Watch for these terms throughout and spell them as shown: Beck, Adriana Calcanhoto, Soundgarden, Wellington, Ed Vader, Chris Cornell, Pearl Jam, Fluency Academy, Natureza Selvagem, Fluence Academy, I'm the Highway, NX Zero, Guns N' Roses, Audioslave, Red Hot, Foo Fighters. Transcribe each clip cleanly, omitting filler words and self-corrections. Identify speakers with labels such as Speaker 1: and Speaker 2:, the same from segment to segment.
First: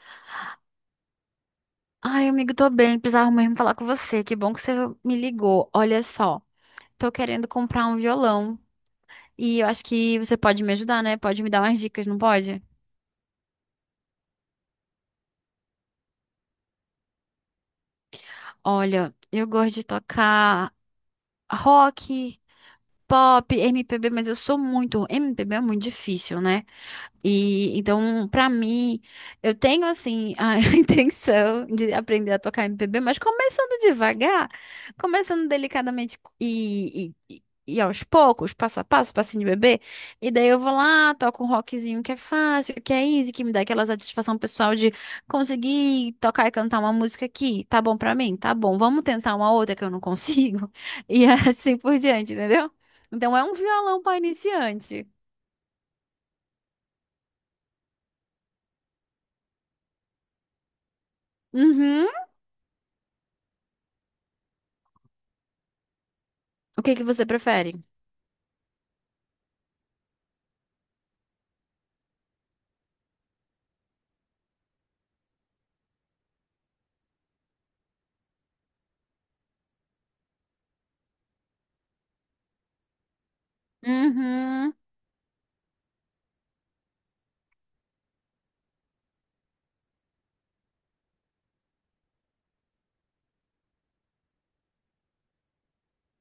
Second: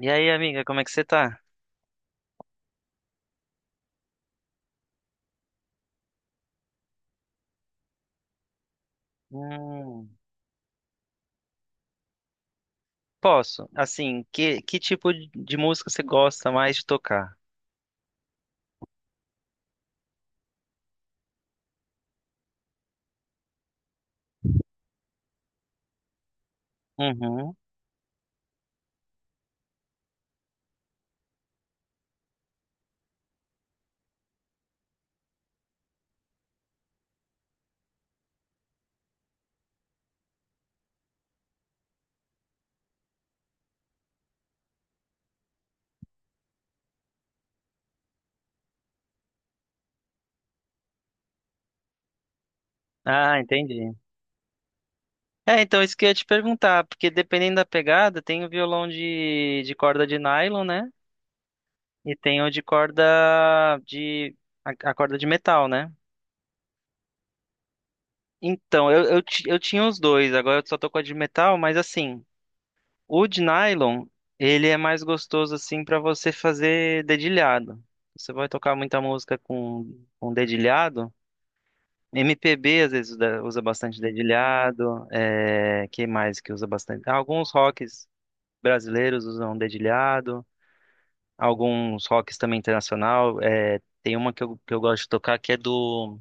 Speaker 1: E aí, amiga, como é que você tá?
Speaker 2: Ai, amigo, tô bem. Precisava mesmo falar com você. Que bom que você me ligou. Olha só, tô querendo comprar um violão e eu acho
Speaker 1: Hum,
Speaker 2: que você pode me ajudar, né? Pode me dar umas dicas, não pode?
Speaker 1: posso. Assim, que tipo de música você gosta mais de tocar?
Speaker 2: Olha, eu gosto de tocar rock, pop, MPB, mas eu sou muito. MPB é muito difícil, né?
Speaker 1: Uhum.
Speaker 2: E então, pra mim, eu tenho assim a intenção de aprender a tocar MPB, mas começando devagar, começando delicadamente e aos poucos, passo a passo, passinho de bebê. E daí eu vou lá, toco um rockzinho que é fácil, que é easy, que me dá aquela satisfação pessoal de conseguir tocar e cantar uma música aqui. Tá bom pra mim? Tá bom. Vamos tentar uma outra que eu não consigo. E assim por diante, entendeu? Então
Speaker 1: Ah,
Speaker 2: é um
Speaker 1: entendi.
Speaker 2: violão para iniciante.
Speaker 1: É, então isso que eu ia te perguntar, porque dependendo da pegada, tem o violão de corda de nylon, né?
Speaker 2: Uhum.
Speaker 1: E tem o de corda de a corda de metal, né?
Speaker 2: O que que você prefere?
Speaker 1: Então, eu tinha os dois, agora eu só tô com a de metal, mas assim, o de nylon, ele é mais gostoso assim para você fazer dedilhado. Você vai tocar muita música com dedilhado. MPB às vezes usa bastante
Speaker 2: Uhum.
Speaker 1: dedilhado. É, que mais que usa bastante? Alguns rocks brasileiros usam dedilhado. Alguns rocks também internacional. É, tem uma que eu gosto de tocar que é do.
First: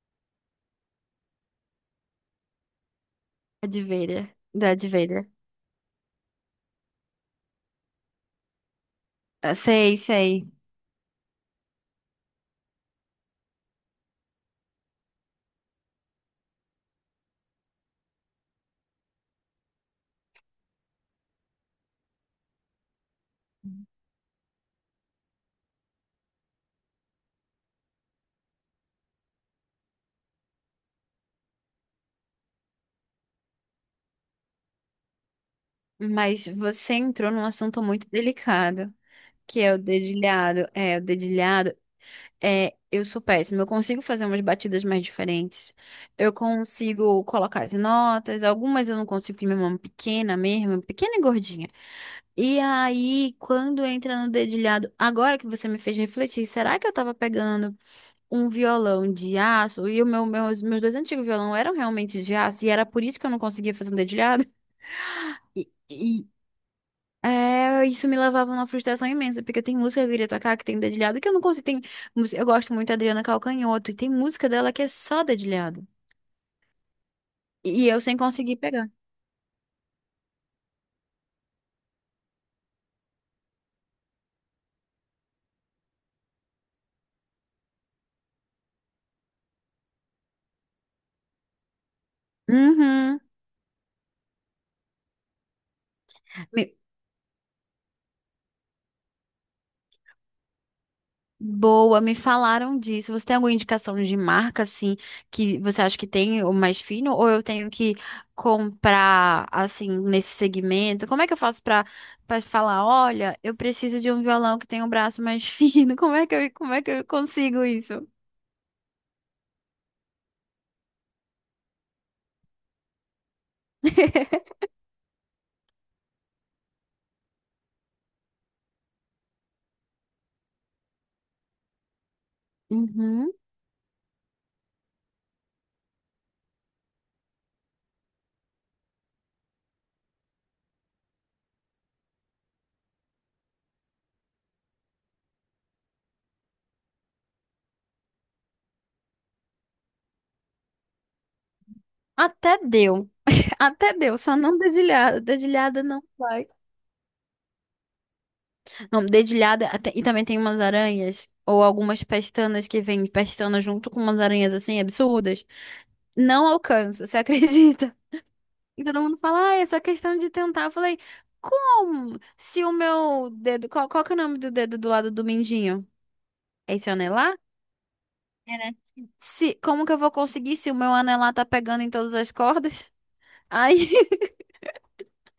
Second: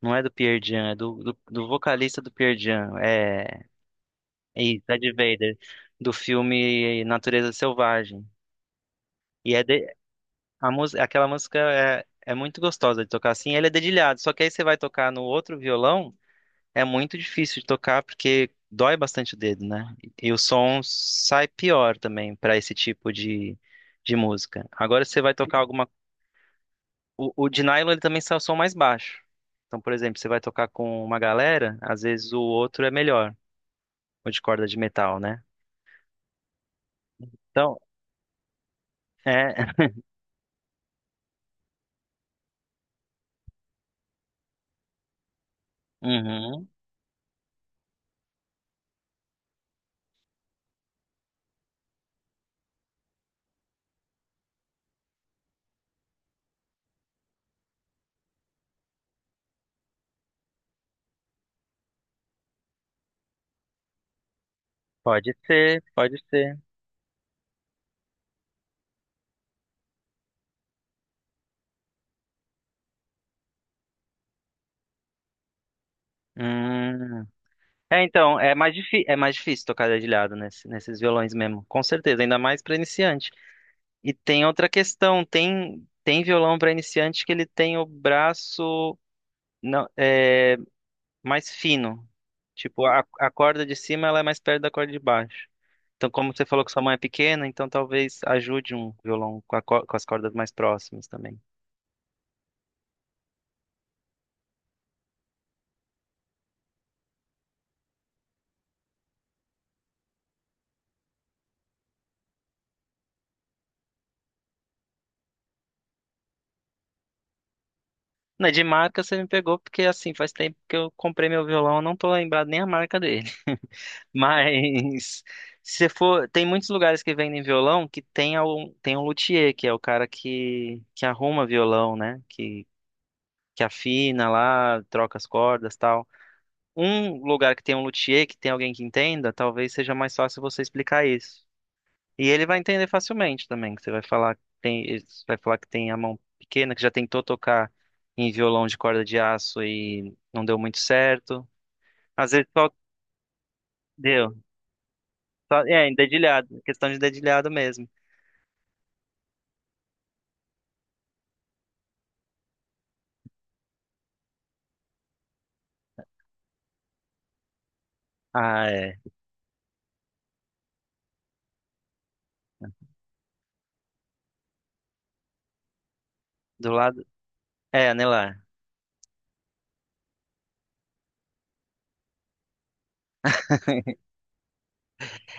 Speaker 1: Não é do Pearl Jam, é do vocalista do Pearl Jam. É,
Speaker 2: Darth Vader.
Speaker 1: é
Speaker 2: Darth
Speaker 1: isso, Ed
Speaker 2: Vader.
Speaker 1: Vader, do filme Natureza Selvagem. E
Speaker 2: Ah,
Speaker 1: é,
Speaker 2: sei, sei.
Speaker 1: a música, aquela música é, é muito gostosa de tocar assim, ele é dedilhado, só que aí você vai tocar no outro violão, é muito difícil de tocar porque dói bastante o dedo, né? E o som sai pior também para esse tipo de música. Agora você vai tocar alguma. O de nylon ele também sai o som mais baixo. Então, por exemplo, você vai tocar com uma galera, às vezes o outro é melhor, o de corda de metal, né?
Speaker 2: Mas você entrou num
Speaker 1: Então,
Speaker 2: assunto muito delicado,
Speaker 1: é.
Speaker 2: que é o dedilhado. É, o dedilhado. É, eu sou péssima. Eu consigo fazer umas batidas mais diferentes. Eu
Speaker 1: Uhum.
Speaker 2: consigo colocar as notas. Algumas eu não consigo, porque minha mão é pequena mesmo, pequena e gordinha. E aí, quando entra no dedilhado, agora que você me fez refletir, será que eu tava pegando um violão de aço? E meus dois antigos violão eram realmente de aço e era por isso que eu não conseguia fazer um dedilhado.
Speaker 1: Pode
Speaker 2: E,
Speaker 1: ser, pode
Speaker 2: e,
Speaker 1: ser.
Speaker 2: é, isso me levava a uma frustração imensa, porque tem música que eu queria tocar que tem dedilhado que eu não consigo. Eu gosto muito da Adriana Calcanhoto e tem música dela que é só dedilhado.
Speaker 1: Hum.
Speaker 2: E eu
Speaker 1: É,
Speaker 2: sem
Speaker 1: então, é
Speaker 2: conseguir
Speaker 1: mais,
Speaker 2: pegar.
Speaker 1: difí é mais difícil tocar dedilhado nesse, nesses violões mesmo, com certeza, ainda mais para iniciante. E tem outra questão, tem, tem violão para iniciante que ele tem o braço não, é, mais fino, tipo, a,
Speaker 2: Uhum.
Speaker 1: a corda de cima ela é mais perto da corda de baixo. Então, como você falou que sua mão é pequena, então talvez ajude um violão com, com as cordas mais próximas também.
Speaker 2: Boa, me falaram disso. Você tem alguma indicação de marca, assim, que você acha que tem o mais fino, ou eu tenho que comprar, assim, nesse segmento? Como é que eu faço pra falar, olha, eu preciso de um violão que tem um braço mais fino? Como é que eu consigo isso?
Speaker 1: Né, de marca você me pegou, porque assim, faz tempo que eu comprei meu violão, eu não tô lembrado nem a marca dele. Mas se for, tem muitos lugares que vendem violão que tem um luthier, que é o cara que arruma violão, né?
Speaker 2: Uhum.
Speaker 1: Que afina lá, troca as cordas, tal. Um lugar que tem um luthier, que tem alguém que entenda, talvez seja mais fácil você explicar isso. E ele vai entender facilmente também, que você vai falar que tem, você vai falar que tem a mão pequena, que já tentou tocar em violão de corda de aço e não deu muito certo. Às vezes
Speaker 2: Até
Speaker 1: só
Speaker 2: deu, até deu,
Speaker 1: deu,
Speaker 2: só não dedilhada,
Speaker 1: só,
Speaker 2: dedilhada
Speaker 1: é, em
Speaker 2: não vai.
Speaker 1: dedilhado, questão de dedilhado mesmo.
Speaker 2: Não, dedilhada, e também tem umas aranhas, ou algumas pestanas que vêm pestana junto com umas aranhas, assim, absurdas. Não alcanço, você acredita?
Speaker 1: Ah,
Speaker 2: E
Speaker 1: é.
Speaker 2: todo mundo fala, ah, é só questão de tentar. Eu falei, como? Se o meu dedo. Qual que é o nome do dedo do lado do mindinho?
Speaker 1: Do
Speaker 2: É esse
Speaker 1: lado.
Speaker 2: anelar?
Speaker 1: É, anelar.
Speaker 2: É, né? Se, Como que eu vou conseguir se o meu anelar tá pegando em todas as cordas? Aí,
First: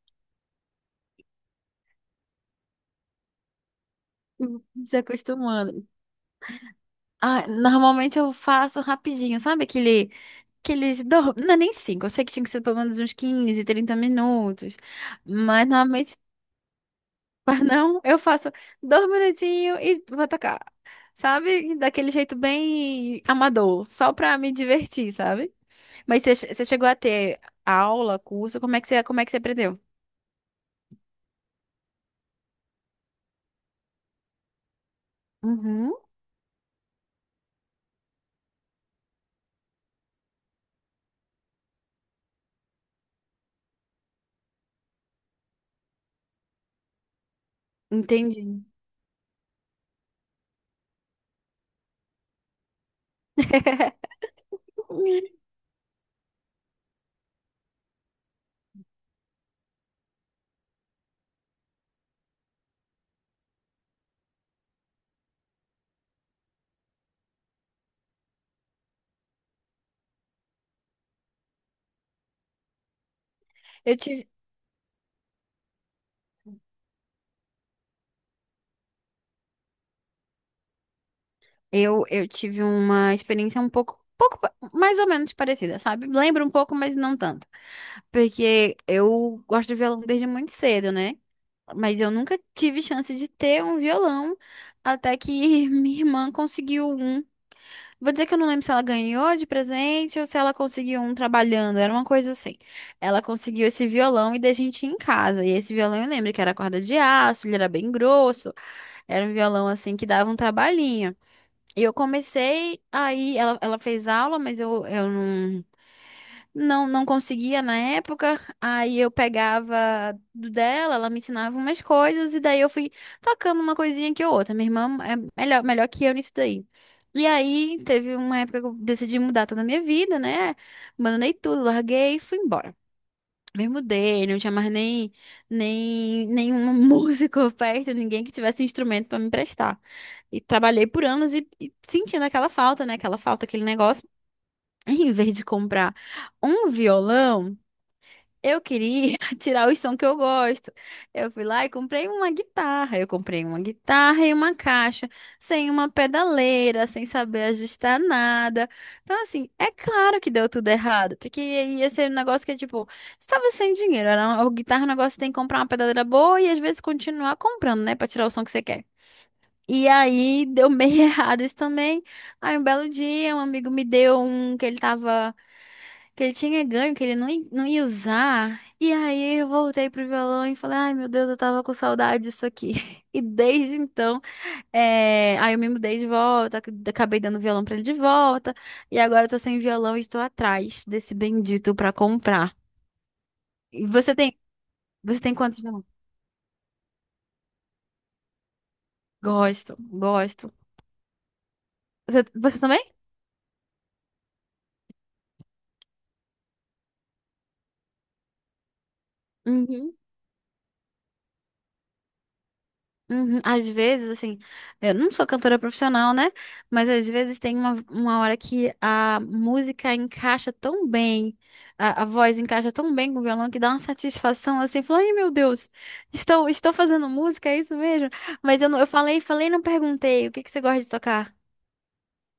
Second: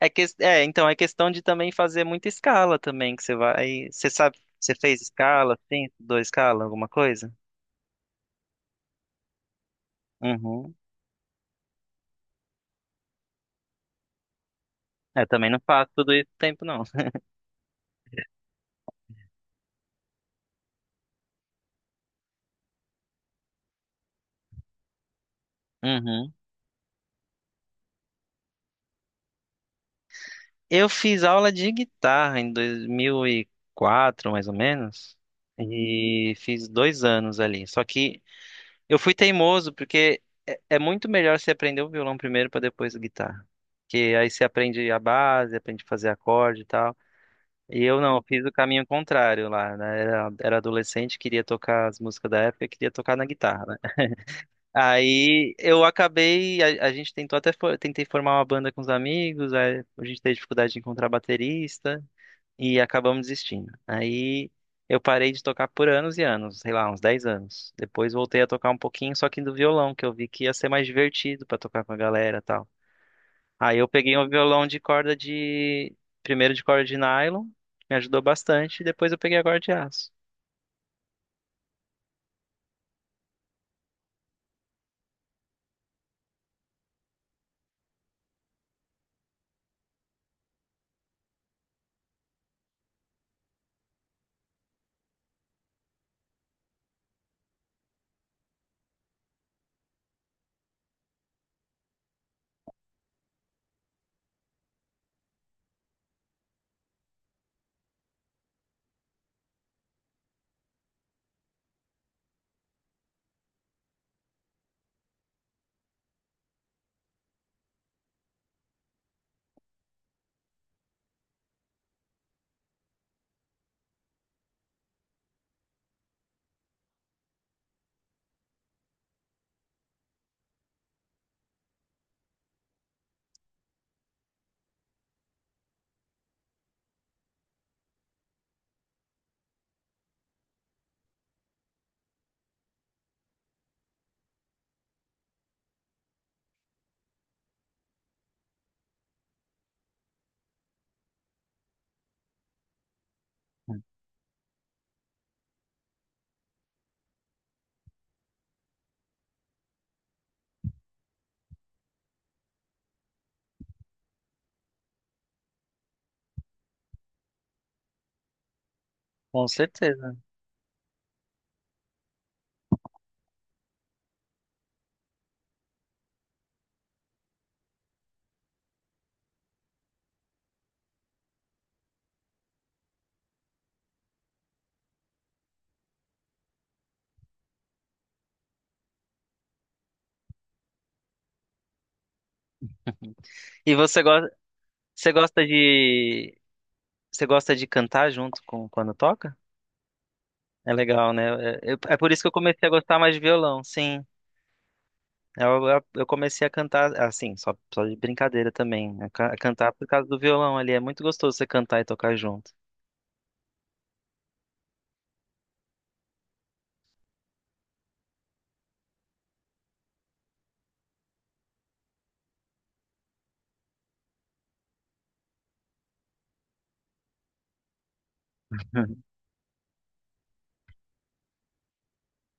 Speaker 1: É, é, então, é questão de também fazer muita escala também, que você vai. Você sabe, você
Speaker 2: se
Speaker 1: fez escala,
Speaker 2: acostumando.
Speaker 1: sim, estudou escala, alguma coisa?
Speaker 2: Ah, normalmente eu faço rapidinho, sabe aquele.
Speaker 1: Uhum.
Speaker 2: Não, é nem cinco. Eu sei que tinha que ser pelo menos uns 15, 30 minutos.
Speaker 1: Eu também não
Speaker 2: Mas
Speaker 1: faço tudo
Speaker 2: normalmente.
Speaker 1: isso o tempo, não.
Speaker 2: Mas não, eu faço 2 minutinhos e vou tocar. Sabe? Daquele jeito bem amador, só pra me divertir, sabe? Mas
Speaker 1: Uhum.
Speaker 2: você chegou a ter aula, curso, como é que você aprendeu?
Speaker 1: Eu fiz aula de guitarra em dois mil e quatro mais ou menos,
Speaker 2: Uhum,
Speaker 1: e fiz dois anos ali. Só que eu fui teimoso, porque é, é muito melhor você aprender o violão primeiro para depois a guitarra. Porque aí você aprende a base, aprende a fazer acorde e tal. E eu não, eu fiz o
Speaker 2: entendi.
Speaker 1: caminho contrário lá, né? Era, era adolescente, queria tocar as músicas da época, queria tocar na guitarra, né? Aí eu acabei, a gente tentou até, tentei formar uma banda com os amigos, aí a gente teve dificuldade de encontrar baterista e acabamos desistindo. Aí eu parei de tocar por anos e anos, sei lá, uns 10 anos. Depois voltei a tocar um pouquinho, só que do violão, que eu vi que ia ser mais divertido pra tocar com a galera, e tal. Aí eu
Speaker 2: Eu
Speaker 1: peguei um
Speaker 2: tive,
Speaker 1: violão de corda de. Primeiro de corda de nylon, me ajudou bastante, e depois eu peguei a corda de aço.
Speaker 2: eu tive uma experiência mais ou menos parecida, sabe? Lembro um pouco, mas não tanto. Porque eu gosto de violão desde muito cedo, né? Mas eu nunca tive chance de ter um violão até que minha irmã conseguiu um. Vou dizer que eu não lembro se ela ganhou de presente ou se ela conseguiu um trabalhando, era uma coisa assim. Ela conseguiu esse violão e da gente ia em casa. E esse violão eu lembro que era corda de aço, ele era bem grosso, era um violão assim que dava um trabalhinho. E eu comecei aí, ela fez aula, mas eu não conseguia na época. Aí eu pegava do dela, ela me ensinava umas coisas, e daí eu fui tocando uma coisinha que outra. Minha irmã é melhor que eu nisso daí. E aí teve uma época que eu decidi mudar toda a minha vida, né? Abandonei tudo, larguei e fui embora. Me mudei, não tinha mais nem, nenhum músico perto, ninguém que tivesse instrumento para me emprestar. E trabalhei por anos e sentindo aquela falta, né? Aquela falta, aquele negócio. Em vez de comprar um violão, eu queria tirar os sons que eu gosto. Eu fui lá e comprei uma guitarra. Eu comprei uma guitarra e uma caixa, sem uma pedaleira, sem saber ajustar nada. Então, assim, é claro que deu tudo errado, porque ia ser um negócio que, tipo, estava sem dinheiro. A guitarra é um negócio que tem que comprar uma pedaleira boa e às vezes continuar comprando, né, pra tirar o som que você quer.
Speaker 1: Com
Speaker 2: E
Speaker 1: certeza.
Speaker 2: aí deu meio errado isso também. Aí um belo dia, um amigo me deu um que ele tava. Que ele tinha ganho, que ele não ia usar. E aí eu voltei pro violão e falei, ai meu Deus, eu tava com saudade disso aqui. E desde então, aí eu me mudei de volta, acabei dando o violão pra ele de volta. E agora eu tô sem violão e estou atrás desse bendito pra comprar.
Speaker 1: E
Speaker 2: E você tem,
Speaker 1: você
Speaker 2: você tem
Speaker 1: gosta
Speaker 2: quantos violões?
Speaker 1: de, você gosta de cantar junto com quando toca?
Speaker 2: Gosto, gosto.
Speaker 1: É legal, né? É, é por isso
Speaker 2: Você,
Speaker 1: que eu
Speaker 2: você
Speaker 1: comecei a
Speaker 2: também?
Speaker 1: gostar mais de violão, sim. Eu comecei a cantar, assim, só de brincadeira também. Né? Cantar por
Speaker 2: Uhum.
Speaker 1: causa do violão ali. É muito gostoso você cantar e tocar junto.
Speaker 2: Uhum. Às vezes, assim, eu não sou cantora profissional, né? Mas às vezes tem uma hora que a música encaixa tão bem, a voz encaixa tão bem com o violão que dá uma satisfação assim, fala, ai meu Deus, estou fazendo música, é isso mesmo? Mas eu, não, eu falei, e não perguntei, o que que você gosta de tocar?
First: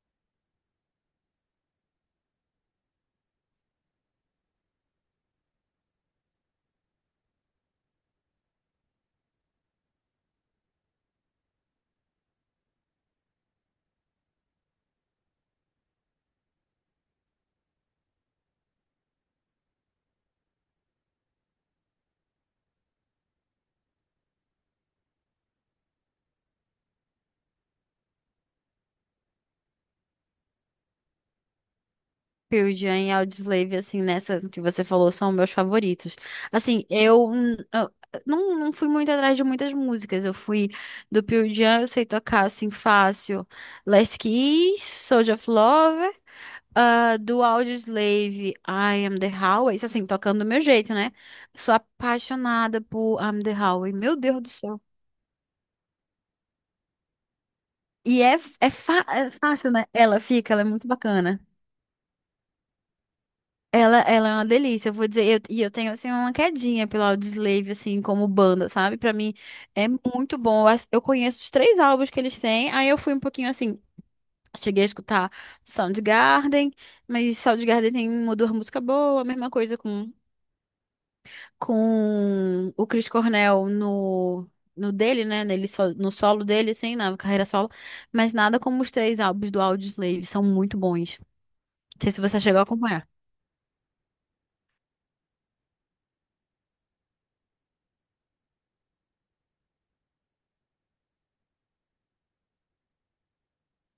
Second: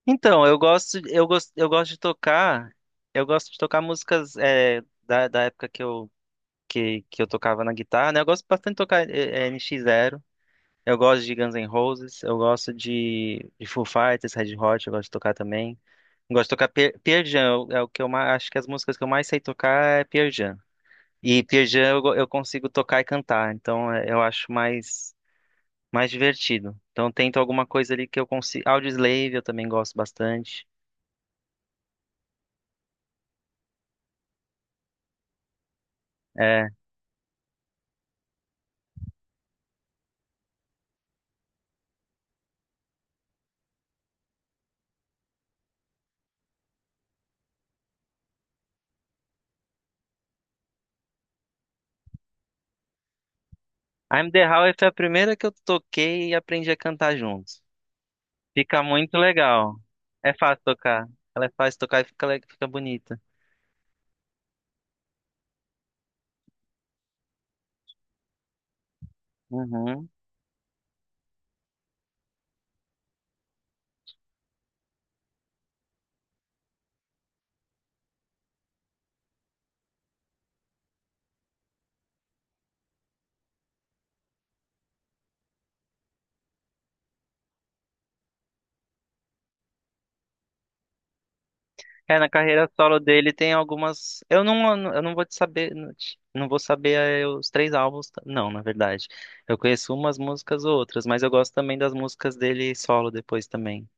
Speaker 1: Então, eu gosto de tocar, eu gosto de tocar músicas é, da época que eu, que eu tocava na guitarra, né? Eu gosto bastante de tocar NX Zero, eu gosto de Guns N' Roses, eu gosto de Foo Fighters, Red Hot, eu gosto de tocar também. Eu gosto de tocar Pearl Jam, é o que eu mais, acho que as músicas que eu mais sei tocar é Pearl Jam. E Pearl Jam eu, eu consigo tocar e cantar, então é, eu acho mais, mais divertido. Então eu tento alguma coisa ali que eu consigo. Audioslave eu também gosto bastante.
Speaker 2: Pearl Jam e Audioslave, assim, nessa que você falou, são meus favoritos.
Speaker 1: eh,
Speaker 2: Assim, eu não fui muito atrás de muitas músicas. Eu fui do Pearl Jam, eu sei tocar, assim, fácil. Last Kiss, Soldier of Love. Ah, do Audioslave, I Am The Highway. Isso, assim, tocando do meu jeito, né? Sou apaixonada por I Am The Highway. Meu
Speaker 1: I'm
Speaker 2: Deus
Speaker 1: the
Speaker 2: do
Speaker 1: Highway
Speaker 2: céu.
Speaker 1: foi a primeira que eu toquei e aprendi a cantar junto.
Speaker 2: E é, é,
Speaker 1: Fica
Speaker 2: fa-
Speaker 1: muito
Speaker 2: é fácil,
Speaker 1: legal.
Speaker 2: né? Ela
Speaker 1: É
Speaker 2: fica, ela
Speaker 1: fácil
Speaker 2: é muito
Speaker 1: tocar.
Speaker 2: bacana.
Speaker 1: Ela é fácil tocar e fica, fica bonita.
Speaker 2: Ela é uma delícia, eu vou dizer, e eu tenho, assim, uma quedinha pelo Audioslave, assim, como banda, sabe? Pra mim é
Speaker 1: Uhum.
Speaker 2: muito bom, eu conheço os três álbuns que eles têm, aí eu fui um pouquinho, assim, cheguei a escutar Soundgarden, mas Soundgarden tem uma ou duas músicas boas, a mesma coisa com o Chris Cornell no, no dele, né, nele, so- no solo dele, assim, na carreira solo, mas nada como os três álbuns do Audioslave, são muito bons, não sei
Speaker 1: É,
Speaker 2: se
Speaker 1: na
Speaker 2: você chegou a
Speaker 1: carreira solo
Speaker 2: acompanhar.
Speaker 1: dele tem algumas. Eu não vou te saber. Não vou saber os três álbuns. Não, na verdade. Eu conheço umas músicas ou outras, mas eu gosto também das músicas dele solo depois também.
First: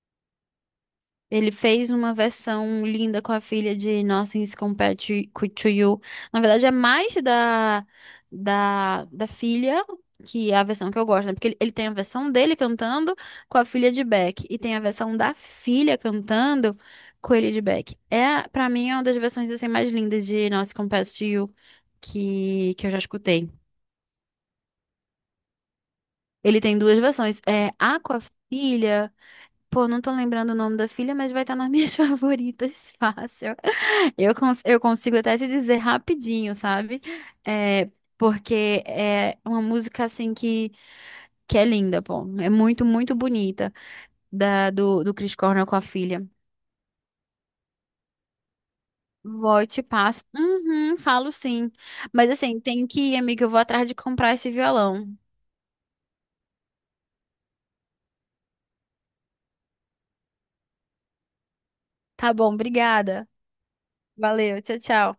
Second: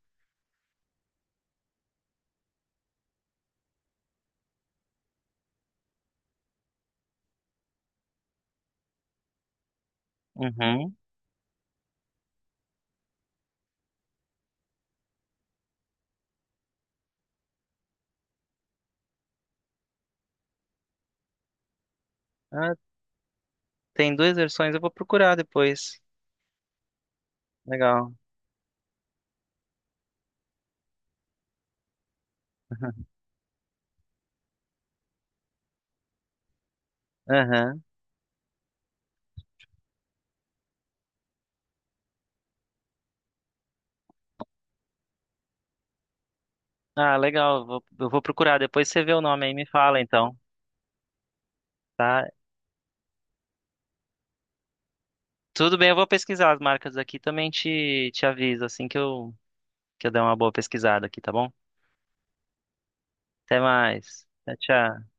Speaker 2: Ele fez uma versão linda com a filha de Nothing Compared to You. Na verdade, é mais da filha, que é a versão
Speaker 1: Uhum.
Speaker 2: que eu gosto, né? Porque ele tem a versão dele cantando com a filha de Beck. E tem a versão da filha cantando com ele de Beck. É, pra mim, é uma das versões assim, mais lindas de Nothing Compared to You
Speaker 1: Ah,
Speaker 2: que eu já escutei.
Speaker 1: tem duas versões, eu vou procurar depois.
Speaker 2: Ele tem duas versões. É a
Speaker 1: Legal.
Speaker 2: com a filha. Pô, não tô lembrando o nome da filha, mas vai estar nas minhas favoritas, fácil. Eu consigo até te dizer rapidinho, sabe?
Speaker 1: Aham.
Speaker 2: É, porque é uma música assim que é linda, pô. É muito, muito bonita do Chris Cornell com a filha.
Speaker 1: Ah, legal. Eu vou procurar. Depois você vê o nome aí e
Speaker 2: Vou
Speaker 1: me
Speaker 2: e te
Speaker 1: fala,
Speaker 2: passo.
Speaker 1: então,
Speaker 2: Uhum, falo sim.
Speaker 1: tá?
Speaker 2: Mas assim, tenho que ir, amiga. Eu vou atrás de comprar esse violão.
Speaker 1: Tudo bem, eu vou pesquisar as marcas aqui. Também te aviso assim que eu der uma boa pesquisada aqui, tá bom?
Speaker 2: Tá bom, obrigada.
Speaker 1: Até mais. Tchau,
Speaker 2: Valeu, tchau,
Speaker 1: tchau.
Speaker 2: tchau.